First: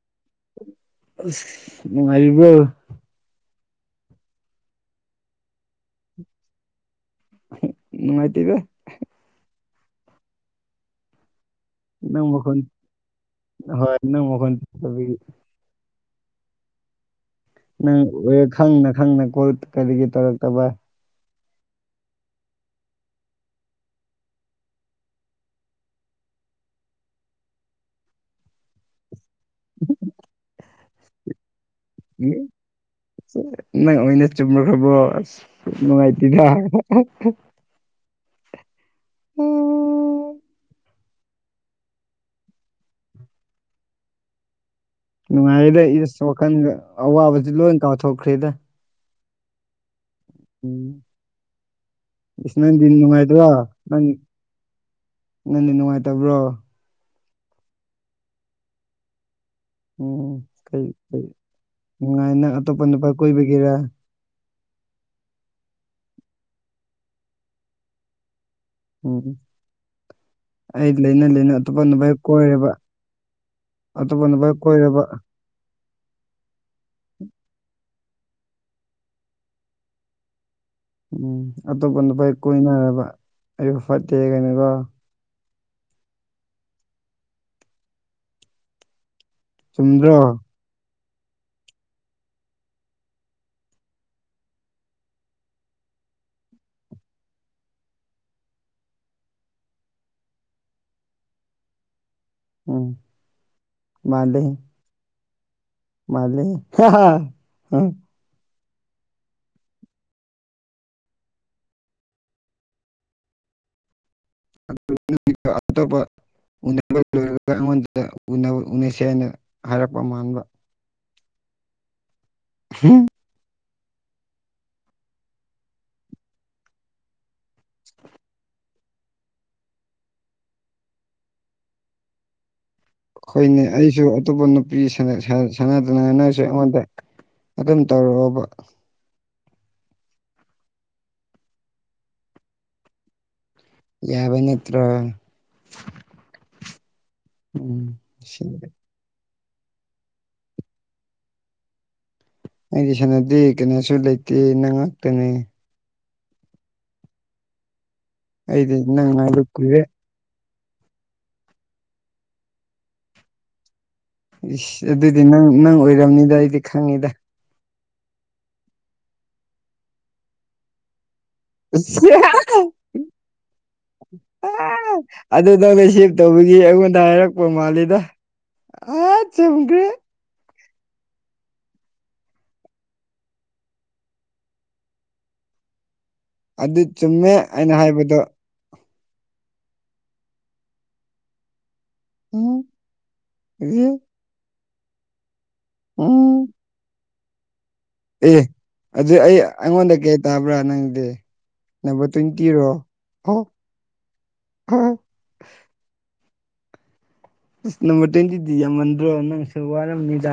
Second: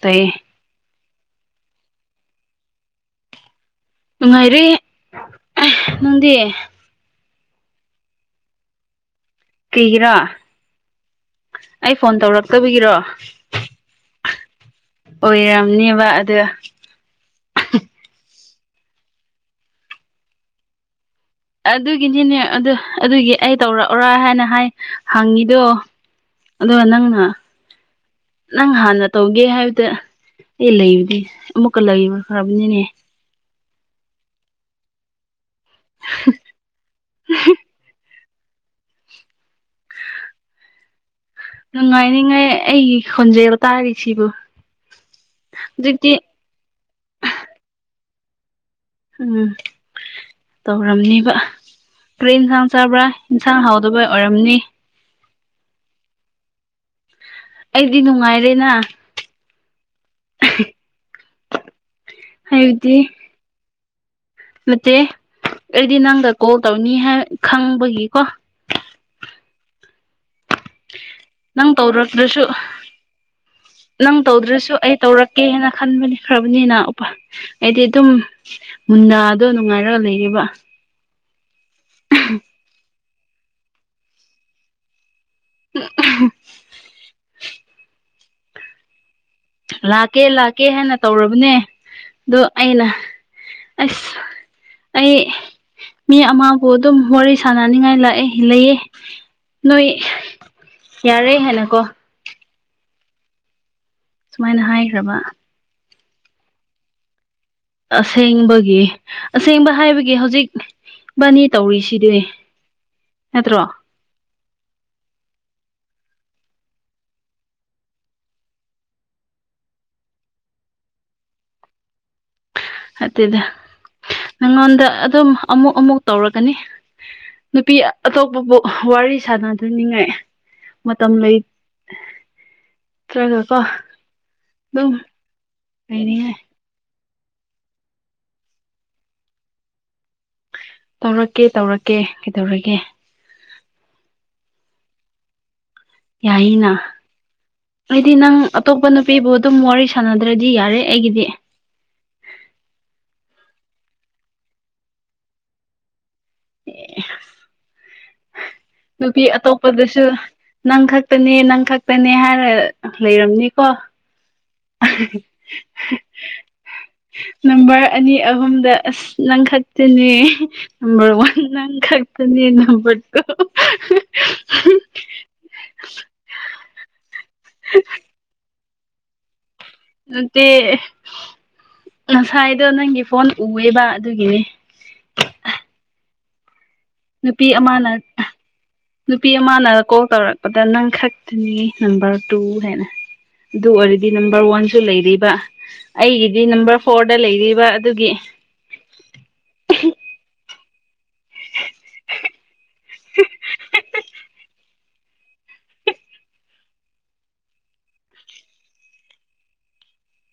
ꯇꯩ ꯅꯨꯉꯥꯏꯔꯤꯕꯣ ꯅꯨꯡꯉꯥꯏꯔꯦ ꯑꯦ ꯅꯪꯗꯤ ꯅꯨꯡꯃꯥꯏꯇꯗ ꯇꯤꯔꯥ ꯑꯩ ꯐꯣꯟ ꯅꯪ ꯃꯈꯣꯟ ꯇꯧꯔꯛꯇꯕꯤꯒꯤꯔꯣ ꯍꯣꯏ ꯅꯪ ꯃꯈꯣꯟ ꯇꯥꯗꯕꯒꯤ ꯑꯣꯏꯔꯝꯅꯦꯕ ꯑꯗ ꯅꯪ ꯈꯪꯅ ꯈꯪꯅ ꯀꯣꯜ ꯀꯔꯤꯒꯤ ꯇꯧꯔꯛꯇꯕ ꯑꯗꯨꯒꯤꯅꯤꯅꯦ ꯑꯗꯨ ꯑꯗꯨꯒꯤ ꯑꯩ ꯇꯧꯔꯛꯑꯣꯔ ꯍꯥꯏꯅ ꯍꯥꯏ ꯍꯪꯉꯤꯗꯣ ꯑꯗꯨꯒ ꯅꯪꯅ ꯅꯪ ꯍꯥꯟꯅ ꯇꯧꯒꯦ ꯍꯥꯏꯕꯗ ꯑꯩ ꯂꯩꯕꯗꯤ ꯑꯃꯨꯛꯀ ꯂꯩꯕ ꯈꯕꯅꯤꯅꯦ ꯅꯪ ꯑꯣꯏꯅ ꯆꯨꯝꯃꯨꯈ꯭ꯔꯕꯣ ꯑꯁ ꯅꯨꯡꯉꯥꯏꯇꯦꯗ ꯑꯣꯝ ꯅꯨꯡꯉꯥꯏꯅꯤꯉꯥꯏ ꯑꯩꯒꯤ ꯈꯣꯟꯖꯩꯕ ꯇꯥꯔꯤꯁꯤꯕꯨ ꯅꯨꯡꯉꯥꯏꯌꯦꯗ ꯍꯧꯖꯤꯛꯇꯤ ꯏꯁ ꯋꯥꯈꯜꯒ ꯑꯋꯥꯕꯁꯤ ꯂꯣꯏ ꯀꯥꯎꯊꯣꯛꯈ꯭ꯔꯦꯗ ꯎꯝ ꯎꯝ ꯇꯧꯔꯝꯅꯤꯕ ꯀꯔꯔꯤ ꯏꯁ ꯏꯟꯁꯥꯡ ꯅꯪꯗꯤ ꯆꯥꯕ꯭ꯔꯥ ꯅꯨꯡꯉꯥꯏꯇ꯭ꯔꯣ ꯏꯟꯁꯥꯡ ꯍꯥꯎꯗꯕ ꯑꯣꯏꯔꯝꯅꯤ ꯅꯪꯅꯦ ꯅꯨꯡꯉꯥꯏꯇꯕ꯭ꯔꯣ ꯑꯩꯗꯤ ꯅꯨꯡꯉꯥꯏꯔꯦꯅ ꯎꯝ ꯀꯔꯤ ꯀꯩ ꯅꯨꯡꯉꯥꯏꯅ ꯑꯇꯣꯞꯄ ꯍꯥꯏꯕꯗꯤ ꯅꯨꯄꯥ ꯀꯣꯏꯕꯒꯦꯔꯥ ꯅꯠꯇꯦ ꯑꯩꯗꯤ ꯅꯪꯒ ꯀꯣꯜ ꯇꯧꯅꯤ ꯈꯪꯕꯒꯤꯀꯣ ꯎꯝ ꯑꯩ ꯂꯩꯅ ꯂꯩꯅ ꯅꯪ ꯑꯇꯣꯞꯄꯅꯚꯦꯛ ꯇꯧꯔꯛꯇ꯭ꯔꯁꯨ ꯀꯣꯏꯔꯦꯕ ꯅꯪ ꯇꯧꯗ꯭ꯔꯁꯨ ꯑꯩ ꯇꯧꯔꯛꯀꯦꯅ ꯈꯟꯕꯅꯤꯈ꯭ꯔꯕꯅꯤꯅ ꯎꯄꯥ ꯑꯩꯗꯤ ꯑꯗꯨꯝ ꯃꯨꯟꯅꯗꯣ ꯅꯨꯡꯉꯥꯏꯔꯒ ꯂꯩꯔꯤꯕ ꯎꯝ ꯑꯇꯣꯞꯄ ꯅꯨꯄꯥ ꯀꯣꯏꯅꯔꯕ ꯑꯩꯁꯨ ꯐꯠꯇꯦ ꯍꯥꯒꯅꯨꯀꯣ ꯍ ꯑꯍꯝ ꯂꯥꯛꯀꯦ ꯆꯨꯝꯗ꯭ꯔꯣ ꯂꯥꯛꯀꯦ ꯍꯥꯏꯅ ꯇꯧꯔꯕꯅꯦ ꯑꯗꯣ ꯑꯩꯅ ꯑꯁ ꯑꯩ ꯃꯤ ꯑꯃꯕꯨ ꯑꯗꯨꯝ ꯋꯥꯔꯤ ꯁꯥꯟꯅꯅꯤꯡꯉꯥꯏ ꯂꯥꯛꯑꯦ ꯂꯩꯌꯦ ꯅꯣꯏ ꯌꯥꯔꯦ ꯍꯥꯏꯅꯀꯣ ꯎꯝ ꯁꯨꯃꯥꯏꯅ ꯍꯥꯏꯈ꯭ꯔꯕ ꯃꯥ ꯍꯦ ꯍꯥ [unintelligible] ꯑꯁꯦꯡꯕꯒꯤ ꯑꯁꯦꯡꯕ ꯍꯥꯏꯕꯒꯤ ꯍꯧꯖꯤꯛ ꯕꯥꯅꯤ ꯇꯧꯔꯤꯁꯤꯗꯤ ꯅꯠꯇ꯭ꯔꯣ ꯑꯣ ꯎꯅꯕ ꯂꯣꯏꯔꯒ ꯑꯩꯉꯣꯟꯗ ꯎꯅꯁꯦ ꯍꯥꯏꯅ ꯍꯥꯏꯔꯛꯄ ꯃꯥꯟꯕ ꯑꯗꯨꯗꯤ ꯅꯪꯉꯣꯟꯗ ꯑꯗꯨꯝ ꯑꯃꯨꯛ ꯑꯃꯨꯛ ꯇꯧꯔꯒꯅꯤ ꯅꯨꯄꯤ ꯑꯇꯣꯞꯄꯕꯨ ꯋꯥꯔꯤ ꯁꯥꯟꯅꯗꯅꯤꯡꯉꯥꯏ ꯃꯇꯝ ꯂꯩ [inaudible] ꯑꯩꯈꯣꯏꯅꯦ ꯑꯩꯁꯨ ꯑꯇꯣꯞꯄ ꯅꯨꯄꯤ ꯑꯗꯨꯝ ꯂꯩꯅꯤꯡꯉꯥꯏ ꯁꯥꯟꯅꯗꯅꯅꯁꯨ ꯑꯩꯉꯣꯟꯗ ꯑꯗꯨꯝ ꯇꯧꯔꯛꯑꯣꯕ ꯇꯧꯔꯛꯀꯦ ꯇꯧꯔꯛꯀꯦ ꯀꯩꯗꯧꯔꯒꯦ ꯌꯥꯕꯅꯠꯇ ꯌꯥꯏꯅ ꯎꯝ ꯍꯥꯏꯗꯤ ꯅꯪ ꯁꯤ ꯑꯇꯣꯞꯄꯅ ꯅꯨꯄꯤꯕꯨ ꯑꯗꯨꯝ ꯋꯥꯔꯤ ꯁꯥꯟꯅꯗ꯭ꯔꯗꯤ ꯌꯥꯔꯦ ꯑꯩꯒꯤꯗꯤ ꯑꯩꯗꯤ ꯁꯥꯟꯅꯗꯦ ꯀꯩꯅꯣꯁꯨ ꯂꯩꯇꯦ ꯅꯪ ꯉꯥꯛꯇꯅꯤ ꯑꯦ ꯑꯩꯗꯤ ꯅꯪ ꯅꯨꯄꯤ ꯉꯥꯏꯕ ꯀꯨꯏꯔꯦ ꯑꯇꯣꯞꯄꯗꯁꯨ ꯅꯪ ꯈꯛꯇꯅꯦ ꯅꯪ ꯈꯛꯇꯅꯦ ꯍꯥꯏꯔ ꯂꯩꯔꯝꯅꯤꯀꯣ ꯏꯁ ꯑꯗꯨꯗꯤ ꯅꯪ ꯅꯪ ꯑꯣꯏꯔꯕꯝꯅꯤꯗ ꯑꯩꯗꯤ ꯈꯪꯉꯤꯗ ꯅꯝꯕꯔ ꯑꯅꯤ ꯑꯍꯨꯝꯗ ꯑꯁ ꯅꯪꯈꯠꯇꯅꯦ ꯅ ꯋꯥꯟꯪ ꯏꯁ ꯀꯥꯛꯇꯅꯤ ꯅ ꯄꯠꯇꯣ ꯑꯗꯨ ꯅꯪꯅ ꯁꯦꯞ ꯇꯧꯕꯒꯤ ꯑꯩꯉꯣꯟꯗ ꯍꯥꯏꯔꯛꯄ ꯃꯥꯂꯦꯗ ꯆꯨꯝꯒ꯭ꯔꯦ ꯅꯠꯇꯦ ꯉꯁꯥꯏꯗꯣ ꯅꯪꯒꯤ ꯐꯣꯟ ꯎꯑꯦꯕ ꯑꯗꯨꯒꯤꯅꯤ ꯑꯗꯨ ꯆꯨꯝꯃꯦ ꯅꯨꯄꯤ ꯑꯩꯅ ꯑꯃꯅ ꯍꯥꯏꯕꯗꯣ ꯅꯨꯄꯤ ꯑꯃꯅ ꯀꯣꯜ ꯇꯧꯔꯛꯄꯗ ꯅꯪ ꯈꯛꯇꯅꯤ ꯅꯝꯕꯔ ꯇꯨ ꯎꯝ ꯍꯥꯏꯦꯟꯅ ꯑꯗꯨ ꯑꯣꯏꯔꯗꯤ ꯅꯝꯕꯔ ꯋꯥꯟꯁꯨ ꯂꯩꯔꯤꯕ ꯑꯩꯒꯤꯗꯤ ꯎꯝ ꯅꯝꯕꯔ ꯐꯣꯔꯗ ꯂꯩꯔꯤꯕ ꯑꯗꯨꯒꯤ ꯑꯦ ꯑꯗꯨ ꯑꯩ ꯑꯩꯉꯣꯟꯗ ꯀꯩ ꯇꯥꯕ꯭ꯔꯥ ꯅꯪꯗꯤ ꯅꯝꯕꯔ ꯇ꯭ꯋꯦꯟꯇꯤꯔꯣ ꯑꯣ ꯑꯝ ꯅ ꯇ ꯌꯦꯖꯗꯤ ꯌꯃꯟꯣ ꯅꯪ ꯁꯨꯕꯔꯅꯤꯗꯥ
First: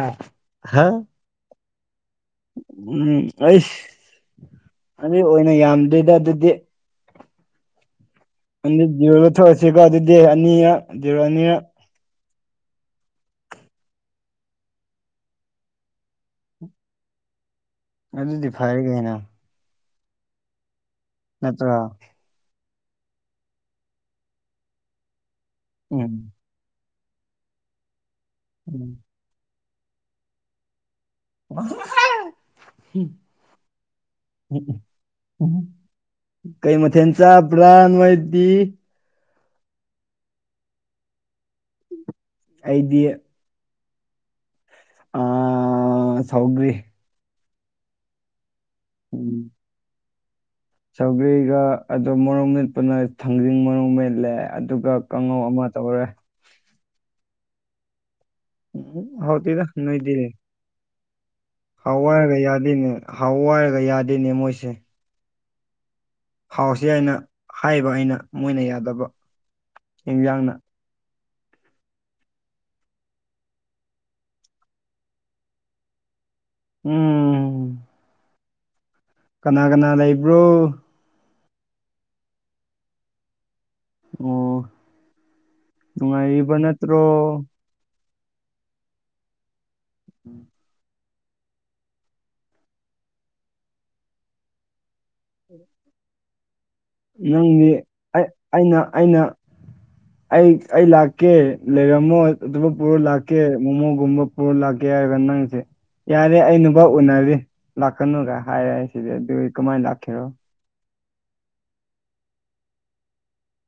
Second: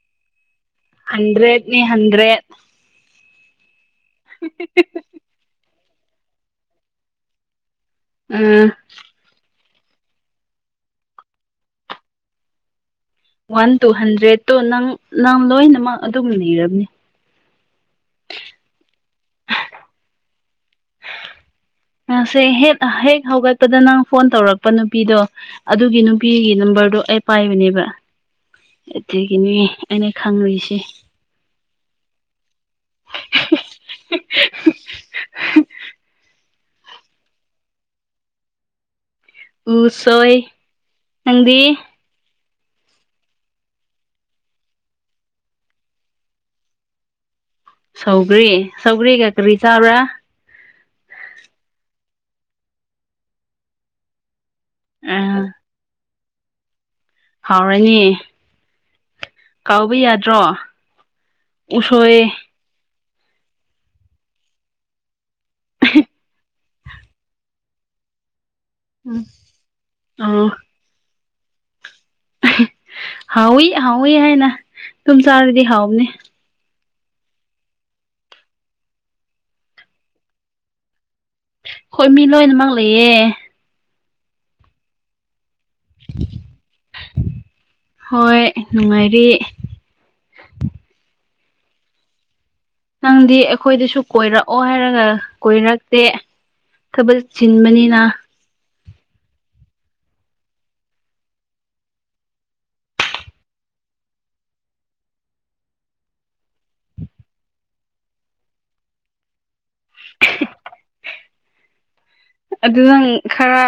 ꯍꯥ ꯍꯟꯗ꯭ꯔꯦꯠꯅꯤ ꯍꯟꯗ꯭ꯔꯦꯠ ꯎꯝ ꯑꯩꯁ ꯑ ꯑꯣꯏꯅ ꯌꯥꯝꯗ꯭ꯔꯣꯏꯗ ꯑꯗꯨꯗꯤ ꯎꯝ ꯑꯗꯨꯗꯤ ꯖꯤꯔꯣ ꯂꯧꯊꯣꯛꯑꯁꯤꯀꯣ ꯑꯗꯨꯗꯤ ꯑꯅꯤꯔꯛ ꯖꯤꯔꯣ ꯑꯅꯤꯔ ꯋꯥꯟ ꯇꯨ ꯍꯟꯗ꯭ꯔꯦꯗꯠꯇꯣ ꯅꯪ ꯅꯪ ꯂꯣꯏꯅꯃꯛ ꯑꯗꯨꯝ ꯂꯩꯔꯕꯅꯤ ꯑꯗꯨꯗꯤ ꯐꯔꯦꯒꯩꯅꫭ ꯅꯠꯇ꯭ꯔꯥ ꯁꯦ ꯍꯦꯛ ꯍꯦꯛ ꯍꯧꯒꯠꯄꯗ ꯅꯪ ꯐꯣꯟ ꯇꯧꯔꯛꯄ ꯅꯨꯄꯤꯗꯣ ꯑꯗꯨꯒꯤ ꯎꯝ ꯅꯨꯄꯤꯒꯤ ꯅꯝꯕꯔꯗꯣ ꯑꯩ ꯄꯥꯏꯕꯅꯦꯕ ꯑꯗꯒꯤꯅꯤ ꯑꯩꯅ ꯈꯪꯔꯤꯁꯦ [inaudible] ꯀꯩ ꯃꯊꯦꯟ ꯆ ꯄ꯭ꯔꯥꯥꯟ ꯃꯩꯇꯗꯤ ꯎꯁꯣꯏ ꯅꯪꯗꯤ ꯑꯩꯗꯤ ꯑ ꯁꯧꯒ꯭ꯔꯤ ꯁꯧꯒ꯭ꯔꯤ ꯁꯧꯒ꯭ꯔꯤꯒ ꯀꯔꯤ ꯆꯥꯕ꯭ꯔꯥ ꯆꯧꯒ꯭ꯔꯤꯒ ꯑꯗꯨꯝ ꯃꯔꯣꯛ ꯃꯦꯠꯄꯅꯦ ꯊꯥꯡꯖꯤꯡ ꯃꯔꯨꯝ ꯃꯦꯠꯂꯦ ꯑꯗꯨꯒ ꯑ ꯀꯥꯡꯉꯧ ꯑꯃ ꯇꯦ ꯍꯥꯎꯔꯅꯤ ꯎꯝ ꯍꯥꯎꯇꯤꯗ ꯀꯥꯎꯕ ꯅꯣꯏꯗꯤ ꯌꯥꯗ꯭ꯔꯣ ꯎꯁꯣꯏ ꯍꯥꯎꯋꯥꯏꯔꯒ ꯌꯥꯗꯦꯅꯦ ꯍꯥꯎꯋꯥꯏꯔꯒ ꯌꯥꯗꯣꯏꯅꯦ ꯃꯣꯏꯁꯦ ꯑꯍꯦ ꯊꯥꯎꯁꯤ ꯍꯥꯏꯅ ꯍꯥꯏꯕ ꯑꯩꯅ ꯃꯣꯏꯅ ꯌꯥꯗꯕ ꯎꯝ ꯑꯣ ꯑꯦꯟꯁꯥꯡꯅ ꯍꯥꯎꯏꯤ ꯍꯥꯎꯏꯤ ꯍꯥꯏꯅ ꯇꯨꯝ ꯆꯥꯗꯗꯤ ꯍꯥꯎꯅꯤ ꯎꯝ ꯀꯅꯥ ꯀꯅꯥ ꯂꯩꯕ꯭ꯔꯣ ꯍꯣꯏ ꯃꯤ ꯂꯣꯏꯅꯃꯛ ꯂꯩꯌꯦꯦ ꯑꯣ ꯅꯨꯡꯉꯥꯏꯕ ꯅꯠꯇ꯭ꯔꯣ ꯍꯣꯏ ꯅꯨꯡꯉꯥꯏꯔꯤ ꯎꯝ ꯅꯪꯗꯤ ꯑꯩꯈꯣꯏꯗꯁꯨ ꯀꯣꯏꯔꯛꯑꯣ ꯍꯥꯏꯔꯒ ꯀꯣꯏꯔꯛꯇꯦ ꯊꯕꯛ ꯅꯪꯗꯤ ꯆꯤꯟꯕꯅꯤꯅ ꯑꯩꯅ ꯑꯩꯅ [inaudible] ꯑꯩ ꯑꯩ ꯂꯥꯛꯀꯦ ꯂꯩꯔꯝꯃꯣ ꯑꯇꯣꯞꯄ ꯄꯨꯔꯣ ꯂꯥꯛꯀꯦ ꯃꯣꯃꯣꯒꯨꯝꯕ ꯍꯣꯔ ꯂꯥꯛꯀꯦ ꯍꯥꯏꯕ ꯅꯪꯁꯦ ꯌꯥꯔꯦ ꯑꯩ ꯅꯨꯄꯥ ꯎꯅꯔꯤ ꯂꯥꯛꯀꯅꯨꯒ ꯍꯥꯏꯔꯦ ꯑꯩꯁꯦ ꯑꯗꯨ ꯀꯃꯥꯏ ꯂꯥꯛꯀꯦꯔꯣ ꯑꯗꯨ ꯅꯪ ꯈꯔ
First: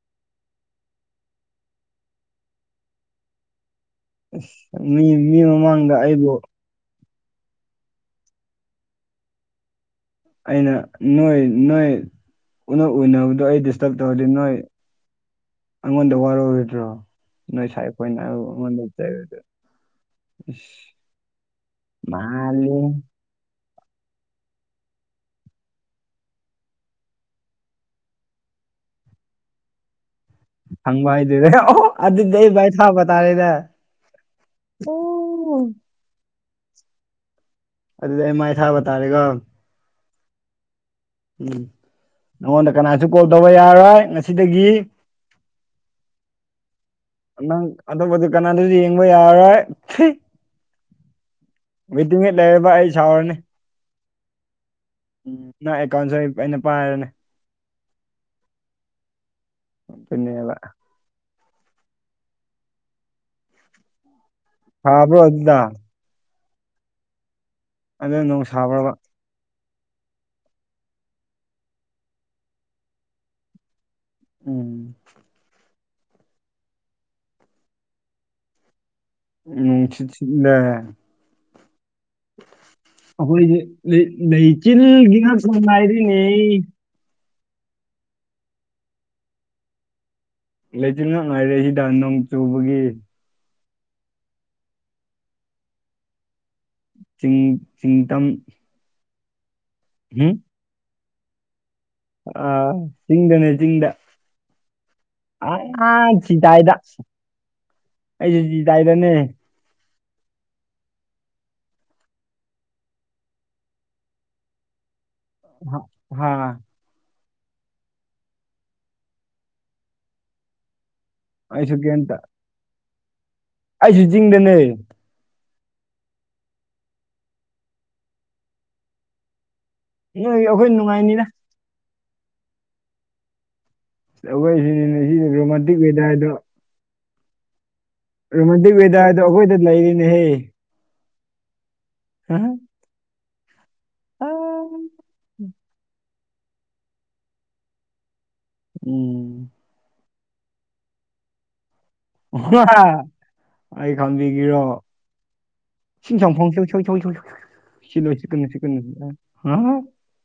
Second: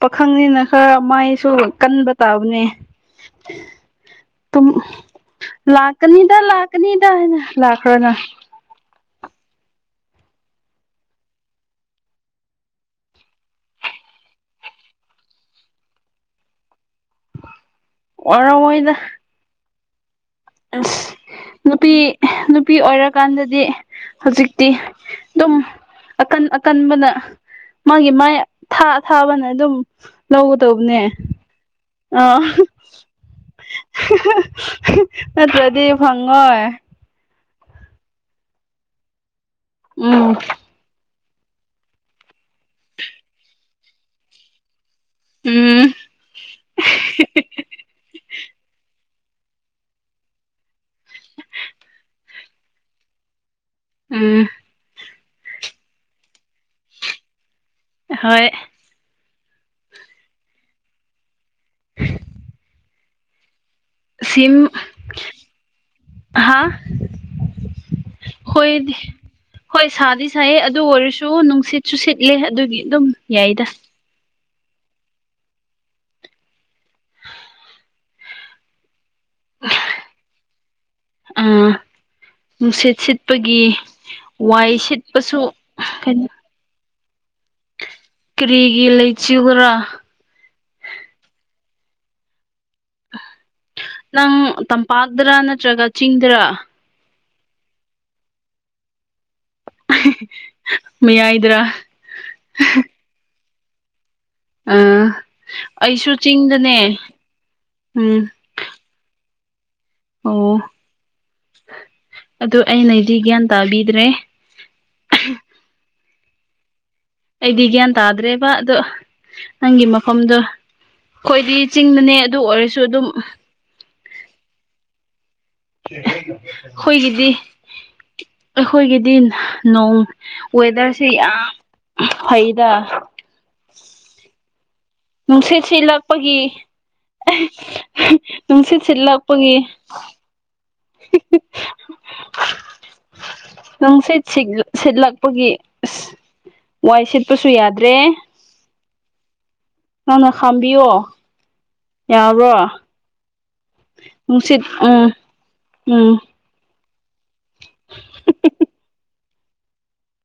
ꯄꯥꯈꯪꯅꯤꯅ ꯈꯔ ꯃꯥꯏꯁꯨ ꯀꯟꯕ ꯇꯥꯕꯅꯦ ꯇꯨꯝ ꯃꯤ ꯃꯤ ꯃꯃꯥꯡꯗ ꯑꯩꯕꯨ ꯂꯥꯛꯀꯅꯤꯗ ꯂꯥꯛꯀꯅꯤꯗ ꯂꯥꯛꯈ꯭ꯔꫭꯅ ꯑꯩꯅ ꯅꯣꯏ ꯅꯣꯏ ꯎꯅ ꯎꯅꯕꯗꯣ ꯑꯩ ꯗꯤꯁꯇꯔꯕ ꯇꯧꯔꯗꯤ ꯅꯣꯏ ꯑꯩꯉꯣꯟꯗ ꯋꯥꯔꯔꯣꯏꯗ꯭ꯔꯣ ꯅꯣꯏ ꯁꯥꯦ ꯐꯣꯏꯅꯥ ꯃꯔ ꯋꯥꯔꯝꯃꯣꯏꯗ ꯆ ꯑ ꯅꯨꯄꯤ ꯃꯥꯜꯂꯤ ꯅꯨꯄꯤ ꯑꯣꯏꯔ ꯀꯥꯟꯗꯗꯤ ꯍꯧꯖꯤꯛꯇꯤ ꯑꯗꯨꯝ ꯑꯀꯟ ꯑꯀꯟꯕꯅ ꯃꯥꯒꯤ ꯃꯥꯥꯏ ꯊꯥ ꯊꯥꯕꯅ ꯑꯗꯨꯝ ꯂꯧꯒꯗꯧꯕꯅꯦ ꯍꯪꯕ ꯍꯥꯏꯗꯨꯔꯦ ꯑꯣ ꯑꯗꯨꯗꯤ ꯑꯩ ꯚꯥꯏ ꯊꯥꯕ ꯇꯥꯔꯦꯅꯦ ꯑꯣ ꯅꯠꯇꯗꯤ ꯐꯪꯉꯣꯏ ꯑꯗꯨꯗꯤ ꯑꯩ ꯃꯥꯏ ꯊꯥꯕ ꯇꯥꯔꯦꯒꯣ ꯎꯝ ꯎꯝ ꯅꯪꯉꯣꯟꯗ ꯀꯅꯥꯁꯨ ꯀꯣꯜ ꯇꯧꯕ ꯌꯥꯔꯣꯏ ꯉꯁꯤꯗꯒꯤ ꯎꯝ ꯅꯪ ꯑꯇꯣꯞꯄꯗꯨ ꯀꯅꯥꯗꯨꯁꯨ ꯌꯦꯡꯕ ꯌꯥꯔꯣꯏ ꯋꯤꯗꯤꯠ ꯂꯩꯕ ꯑꯩ ꯁꯥꯎꯔꯅꯤ ꯎꯝ ꯎꯝ ꯅꯪ ꯑꯦꯀꯥꯎꯟꯁꯨ ꯑꯩꯅ ꯄꯥꯏꯔꯅꯦ ꯍꯣꯏ ꯑꯗꯨꯅꯦꯕ ꯁꯤꯝ ꯍꯥꯕ꯭ꯔꯣ ꯑꯗꯨꯗ ꯍꯥꯥ ꯑꯗꯨ ꯅꯣꯡ ꯁꯥꯕ꯭ꯔꯕ ꯍꯣꯏꯗꯤ ꯍꯣꯏ ꯁꯥꯗꯤ ꯁꯥꯏꯌꯦ ꯑꯗꯨ ꯑꯣꯏꯔꯁꯨ ꯅꯨꯡꯁꯤꯠꯁꯨ ꯁꯤꯠꯂꯦ ꯑꯗꯨꯒꯤ ꯑꯗꯨꯝ ꯌꯥꯏꯗ ꯎꯝ ꯅꯨꯡꯁꯤꯤꯁꯤꯂꯦ ꯑꯥ ꯅꯨꯡꯁꯤꯠ ꯑꯩꯈꯣꯏꯗꯤ ꯁꯤꯠꯄꯒꯤ ꯂꯩ ꯋꯥꯏ ꯂꯩꯆꯤꯜꯒꯤ ꯁꯤꯠꯄꯁꯨ ꯉꯥꯛꯇ ꯉꯥꯏꯔꯤꯅꯦ ꯀꯩꯅꯣ ꯀꯔꯤꯒꯤ ꯂꯩꯆꯤꯒ꯭ꯔꯥ ꯂꯩꯆꯤꯟꯅ ꯉꯥꯏꯔꯦ ꯍꯤꯗꯥꯛ ꯅꯣꯡ ꯆꯨꯕꯒꯤ ꯅꯪ ꯇꯝꯄꯥꯛꯇꯔꯥ ꯅꯠꯇ꯭ꯔꯒ ꯆꯤꯡꯗꯔ ꯆꯤꯡ ꯆꯤꯡꯇꯝ ꯍꯨꯝ ꯃꯌꯥꯏꯗ꯭ꯔꯥ ꯑꯥ ꯆꯤꯡꯗꯅꯦ ꯆꯤꯡꯗ ꯑꯥ ꯑꯩꯁꯨ ꯆꯤꯗꯥꯏꯗ ꯆꯤꯡꯗꯅꯦ ꯎꯝ ꯑꯩꯁꯨ ꯆꯤꯗꯥꯏꯗꯅꯦ ꯑꯣ ꯑꯗꯨ ꯑꯩꯅꯗꯤ ꯒ꯭ꯌꯥꯟ ꯇꯥꯕꯤꯗ꯭ꯔꯦ ꯍ ꯑꯩꯗꯤ ꯒ꯭ꯌꯥꯟ ꯇꯥꯗ꯭ꯔꯦꯕ ꯑꯗꯣ ꯅꯪꯒꯤ ꯃꯐꯝꯗꯣ ꯑꯩꯈꯣꯏꯗꯤ ꯑꯩꯁꯨ ꯆꯤꯡꯗꯅꯦ ꯀꯩꯝꯇ ꯑꯗꯨ ꯑꯣꯏꯔꯁꯨ ꯑꯗꯨꯝ ꯑꯩꯁꯨ ꯆꯤꯡꯗꯅꯦ ꯑꯩꯈꯣꯏꯒꯤꯗꯤ ꯑꯩꯈꯣꯏꯒꯤꯗꯤ ꯅꯣꯡ ꯅꯣꯏ ꯑꯩꯈꯣꯏ ꯋꯦꯗꯔꯁꯦ ꯅꯨꯡꯉꯥꯏꯅꯤꯅ ꯌꯥꯝ ꯐꯩꯗ ꯂꯣꯏꯔꯦ ꯅꯨꯡꯁꯤꯠ ꯁꯤꯠꯂꯛꯄꯒꯤ ꯔꯣꯃꯥꯟꯇꯤꯛ ꯅꯨꯡꯁꯤꯠ ꯁꯤꯠ ꯋꯦꯗꯔꯗꯣ ꯂꯥꯛꯄꯒꯤ ꯑꯩꯈꯣꯏꯗ ꯂꯩꯔꯤꯅꯦꯍꯦ ꯍꯦ ꯅꯨꯡꯁꯤꯠ ꯁꯤꯠꯂꯛꯄꯒꯤ ꯑ ꯋꯥꯏ ꯁꯤꯠꯄꯁꯨ ꯌꯥꯗ꯭ꯔꯦ ꯎꯝ ꯅꯪꯅ ꯈꯥꯝꯕꯤꯌꯣ ꯌꯥꯕ꯭ꯔꯣ ꯑꯩ ꯈꯪꯕꯤꯒꯤꯔꯣ ꯅꯨꯡꯁꯤꯠ ꯎꯝ ꯎꯝ ꯏꯁꯤꯡ ꯆꯪꯐꯝ ꯆ [unintelligible] ꯁꯤꯂꯁꯤ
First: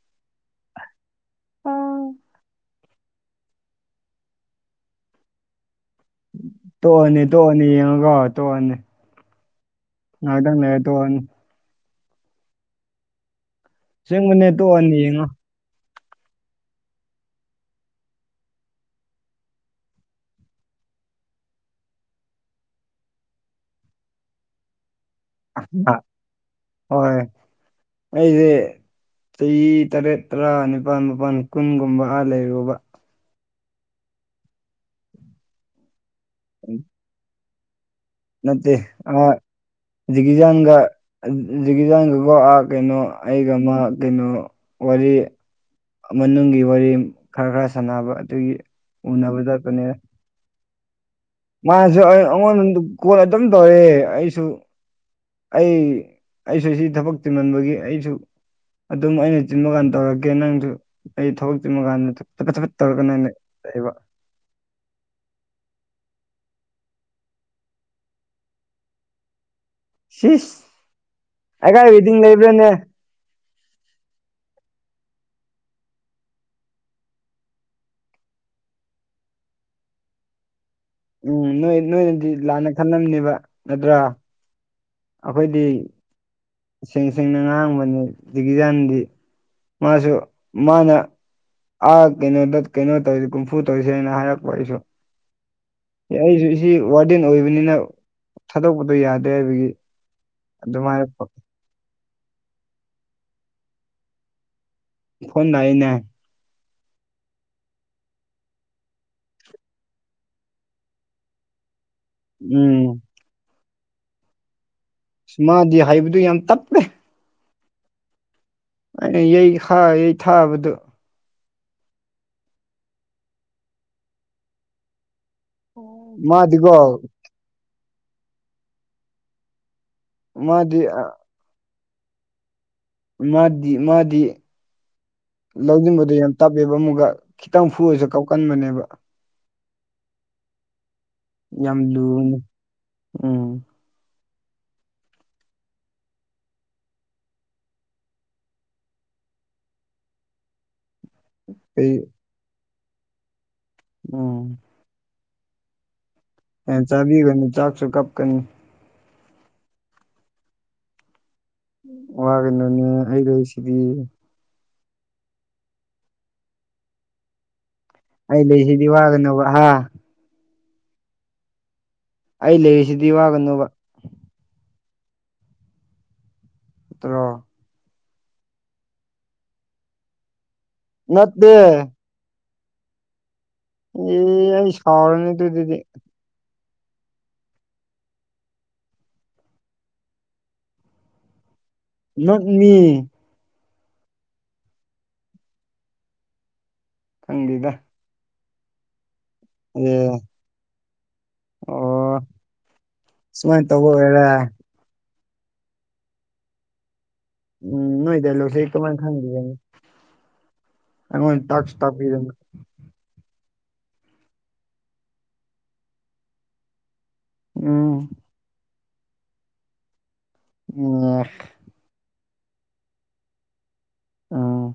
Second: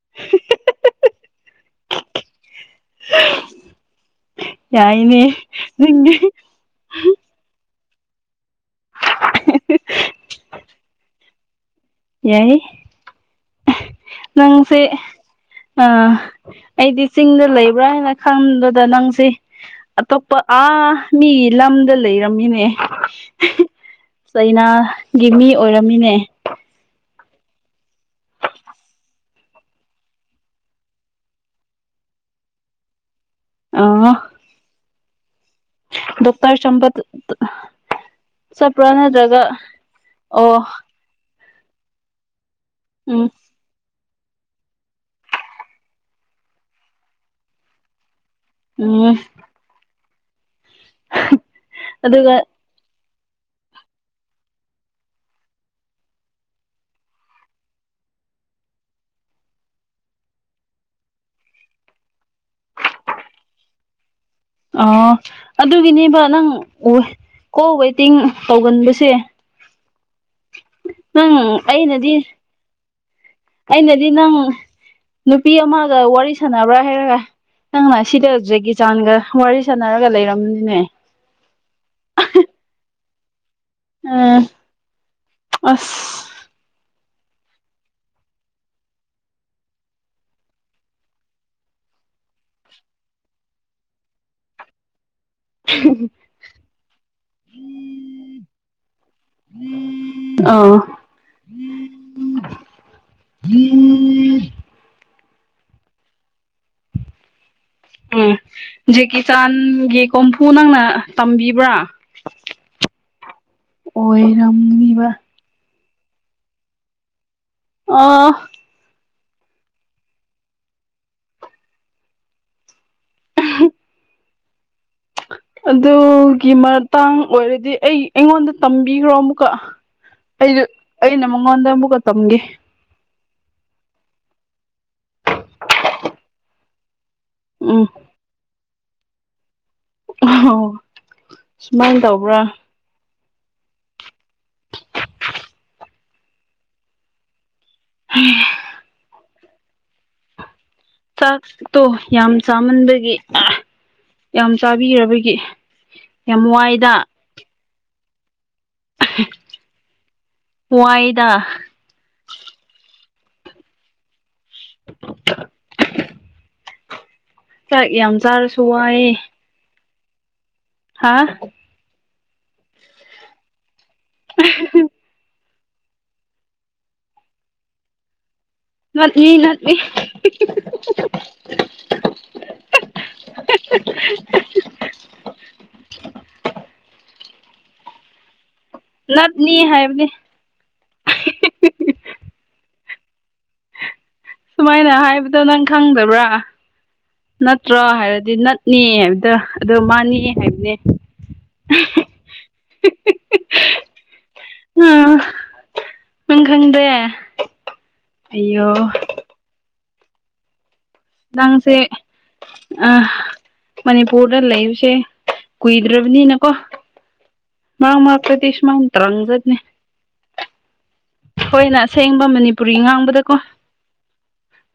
[inaudible] ꯌꯥꯏꯅꯦ ꯅꯤꯡꯪ ꯇꯣꯛꯑꯅꯤ ꯇꯣꯛꯑꯅꯤ ꯌꯦꯡꯉꫭꯒꫭ ꯇꯣꯛꯑꯅꯤ ꯉꯥꯏꯍꯥꯛꯇꯪ ꯂꯩꯔ ꯇꯣꯛꯑꯅꯤ ꯌꯥꯏꯍꯦ ꯑꯁꯦꯡꯕꯅꯦ ꯅꯪꯁꯦ ꯇꯣꯛꯑꯅꯤ ꯌꯦꯡꯉꯣ ꯑꯥ ꯑꯩꯗꯤ ꯆꯤꯡꯗ ꯂꯩꯕ꯭ꯔꯥ ꯍꯥꯏꯅ ꯈꯪꯕꯗ ꯅꯪꯁꯦ ꯑꯇꯣꯞꯄ ꯑꯥ ꯃꯤꯒꯤ ꯂꯝꯗ ꯂꯩꯔꯝꯃꯤꯅꯦ ꯆꯩꯅꯥꯒꯤ ꯃꯤ ꯑꯣꯏꯔꯝꯃꯤꯅꯦ ꯍꯣꯏ ꯑꯩꯁꯦ ꯆꯍꯤ ꯇꯔꯦꯠ ꯇꯔꯥ ꯅꯤꯄꯥꯜ ꯃꯄꯜ ꯀꯨꯟꯒꯨꯝꯕ ꯑ ꯂꯩꯔꯨꯕ ꯑ ꯗꯣꯛꯣꯛꯇꯔ ꯆꯝꯕ ꯅꯠꯇꯦ ꯆꯠꯄ꯭ꯔꯥ ꯑ ꯅꯠꯇ꯭ꯔꯒ ꯑꯣ ꯖꯩꯒꯤꯖꯥꯟꯒ ꯖꯤꯒꯤꯖꯟꯒꯒꯣꯛ ꯀꯩꯅꯣ ꯎꯝ ꯑꯩꯒ ꯑꯃ ꯀꯩꯅꯣ ꯋꯥꯔꯤ ꯃꯅꯨꯡꯒꯤ ꯋꯥꯔꯤ ꯈꯔ ꯈꯔ ꯁꯥꯟꯅꯕ ꯑꯗꯨꯒꯤ ꯎꯝ ꯎꯅꯕꯗꯅꯦ ꯃꯥꯁꯨ ꯑꯩ ꯑꯗꯨꯒ ꯑꯩꯉꯣꯟꯗ ꯀꯣꯜ ꯑꯗꯨꯝ ꯇꯧꯔꯦ ꯑꯩꯁꯨ ꯑꯩ ꯑꯩꯁꯨ ꯁꯤ ꯊꯕꯛ ꯇꯤꯟꯃꯟꯕꯒꯤ ꯑꯩꯁꯨ ꯑꯗꯨꯝ ꯑꯩꯅ ꯆꯤꯟꯕ ꯀꯥꯟ ꯇꯧꯔꯛꯀꯦ ꯅꯪꯗꯨ ꯑꯩ ꯊꯕꯛꯇꯤꯃ ꯀꯥꯟꯗ ꯊꯐꯠ ꯊꯐꯠ ꯇꯧꯔꯒꯅ ꯑꯩꯅ ꯂꯩꯕ ꯑꯣ ꯑꯗꯨꯒꯤꯅꯦꯕ ꯅꯪ ꯀꯣꯜ ꯋꯦꯇꯤꯡ ꯇꯧꯒꯟꯕꯁꯦ ꯁꯤꯁ ꯅꯪ ꯑꯩꯀꯥꯏ ꯑꯩꯅꯗꯤ ꯋꯦꯗꯤꯡ ꯂꯩꯕ꯭ꯔꯥꯅꯦ ꯑꯩꯅꯗꯤ ꯅꯪ ꯅꯨꯄꯤ ꯑꯃꯒ ꯋꯥꯔꯤ ꯁꯥꯟꯅꯕ꯭ꯔꯥ ꯍꯥꯏꯔꯒ ꯅꯪꯅ ꯑꯁꯤꯗ ꯖꯦꯒꯤꯆꯥꯟꯒ ꯋꯥꯔꯤ ꯁꯥꯟꯅꯔꯒ ꯂꯩꯔꯝꯅꯤꯅꯦ ꯎꯝ ꯅꯣꯏ ꯅꯣꯏꯅꯗꯤ ꯂꯥꯟꯅ ꯈꯜꯂꯝꯅꯦꯕ ꯅꯠꯇ꯭ꯔꯥ ꯎꯝ ꯑꯩꯈꯣꯏꯗꯤ ꯑꯁ ꯁꯦꯡ ꯁꯦꯡꯅ ꯉꯥꯡꯕꯅꯤ ꯖꯤꯀꯤꯖꯥꯟꯗꯤ ꯃꯥꯁꯨ ꯃꯥꯅ ꯑꯥ ꯀꯩꯅꯣꯗ ꯀꯩꯅꯣ ꯇꯧꯔꯤꯁ ꯀꯨꯝꯐꯨ ꯇꯧꯔꯤꯁꯦꯅ ꯍꯥꯏꯔꯛꯄ ꯑꯩꯁꯨ ꯑꯦ ꯑꯩꯁꯨ ꯁꯤ ꯋꯥꯔꯗꯦꯟ ꯑꯣꯏꯕꯅꯤꯅ ꯊꯥꯗꯣꯛꯄꯗꯣ ꯌꯥꯗꯦ ꯍꯥꯏꯕꯒꯤ ꯑꯗꯨꯝ ꯍꯥꯏꯔꯛꯄ ꯑꯣ ꯐꯣꯟꯗꯥꯏꯅꯦ ꯎꯝ ꯖꯦꯀꯤꯆꯥꯟꯒꯤ ꯀꯣꯝꯐꯨ ꯅꯪꯅ ꯇꯝꯕꯤꯕ꯭ꯔꯥ ꯎꯝ ꯑꯣꯏꯔꯝꯅꯤꯕ ꯃꯥꯗꯤ ꯍꯥꯏꯕꯗꯨ ꯌꯥꯝ ꯇꯞꯄꯦ ꯑꯥ ꯑꯩꯅ ꯌꯩꯥ ꯌꯩ ꯊꯥꯕꯗꯨ ꯑꯗꯨꯒꯤ ꯃꯥꯗꯤꯀꯣ ꯃꯇꯥꯡ ꯑꯣꯏꯔꯗꯤ ꯑꯩ ꯑꯩꯉꯣꯟꯗ ꯇꯝꯕꯤꯈ꯭ꯔꯣ ꯑꯃꯨꯛꯀ ꯑꯩꯁꯨ ꯃꯥꯗꯤ ꯑꯩꯅ ꯃꯉꯣꯟꯗ ꯑꯃꯨꯛꯀ ꯇꯝꯒꯦ ꯃꯥꯗꯤ ꯃꯥꯗꯤ ꯂꯧꯖꯅꯤꯡꯕꯗ ꯌꯥꯝ ꯇꯞꯑꯦꯕ ꯑꯃꯨꯛꯒ ꯈꯤꯇꯪ ꯎꯝ ꯐꯨꯨꯔꯁꯨ ꯀꯥꯎꯀꯟꯕꯅꯦꯕ ꯑꯣꯍꯣ ꯌꯥꯝ ꯂꯨꯅ ꯎꯝ [inaudible] ꯆꯥꯛꯇꯣ ꯑꯩ ꯌꯥꯝ ꯆꯥꯃꯟꯕꯒꯤ ꯎꯝ ꯌꯥꯝ ꯆꯥꯕꯤꯔꯕꯒꯤ ꯌꯥꯝ ꯑꯦ ꯋꯥꯏꯗ ꯆꯥꯕꯤꯒꯅꯨ ꯆꯥꯛꯁꯨ ꯀꯞꯀꯅꯤ ꯋꯥꯏꯗ ꯋꯥꯒꯅꯨꯅꯦ ꯑꯩ ꯂꯩꯁꯤꯗꯤ [inaudible] ꯆꯥꯛ ꯌꯥꯝ ꯑ ꯆꯥꯔꯁꯨ ꯂꯩ ꯁꯤꯗꯤ ꯋꯥꯒꯅꯣ ꯍꯥ ꯍꯥꯥ ꯑꯩ ꯂꯩꯔꯤꯁꯤꯗꯤ ꯋꯥꯒꯅꯨꯕꯥ ꯍꯥ ꯍꯥ ꯅꯇꯔꫭ ꯅꯠꯂꯤ ꯅꯠꯂꯤ ꯍꯥ ꯍꯥ ꯍꯥ ꯅꯠꯇꯦ ꯑꯦ ꯑꯩ ꯁꯥꯎꯔꯅꯤ ꯇꯨꯗꯤ ꯅꯠꯅꯤ ꯍꯥꯏꯕꯅꯤ ꯅꯥꯠꯂꯤ ꯁꯨꯃꯥꯏꯅ ꯍꯥꯏꯕꯗꯣ ꯅꯪ ꯈꯪꯗꯕ꯭ꯔꯥ ꯈꯪꯗꯦꯗ ꯅꯠꯇ꯭ꯔꯣ ꯍꯥꯏꯔꯗꯤ ꯅꯥꯠ ꯂꯤ ꯍꯥꯏꯕꯗꯤ ꯑꯗꯣ ꯑꯦ ꯃꯥꯅꯦ ꯍꯥꯏꯕꯅꯦ ꯑꯣ ꯁꯨꯃꯥꯏꯅ ꯇꯧꯕ ꯑꫭꯏꯔꯦ ꯎꯝ ꯅꯪ ꯈꯪꯗ꯭ꯔꯦ ꯎꯝ ꯅꯣꯏ ꯗꯥꯏꯂꫭꯛꯁꯦ ꯑꯩ ꯀꯃꯥꯏ ꯈꯪꯗꫭꯏꯕ ꯅꯪꯁꯦ ꯇꯥꯛꯄꯤꯗꯅ ꯃꯅꯤꯄꯨꯔꯗ ꯂꯩꯕꯁꯦ ꯀꯨꯏꯗ꯭ꯔꯤꯕꯅꯤꯅꯀꯣ ꯎꯝ ꯃꯥꯔꯛ ꯇꯗꯤ ꯁꯨꯃꯥꯏ ꯊꯧꯔꯝꯗꯥꯏꯅꯤ ꯎꯨꯝ ꯑꯩꯈꯣꯏꯅ ꯑꯁꯦꯡꯕ ꯃꯅꯤꯄꯨꯔꯤ ꯉꯥꯡꯕꯗꯀꯣ ꯎꯝ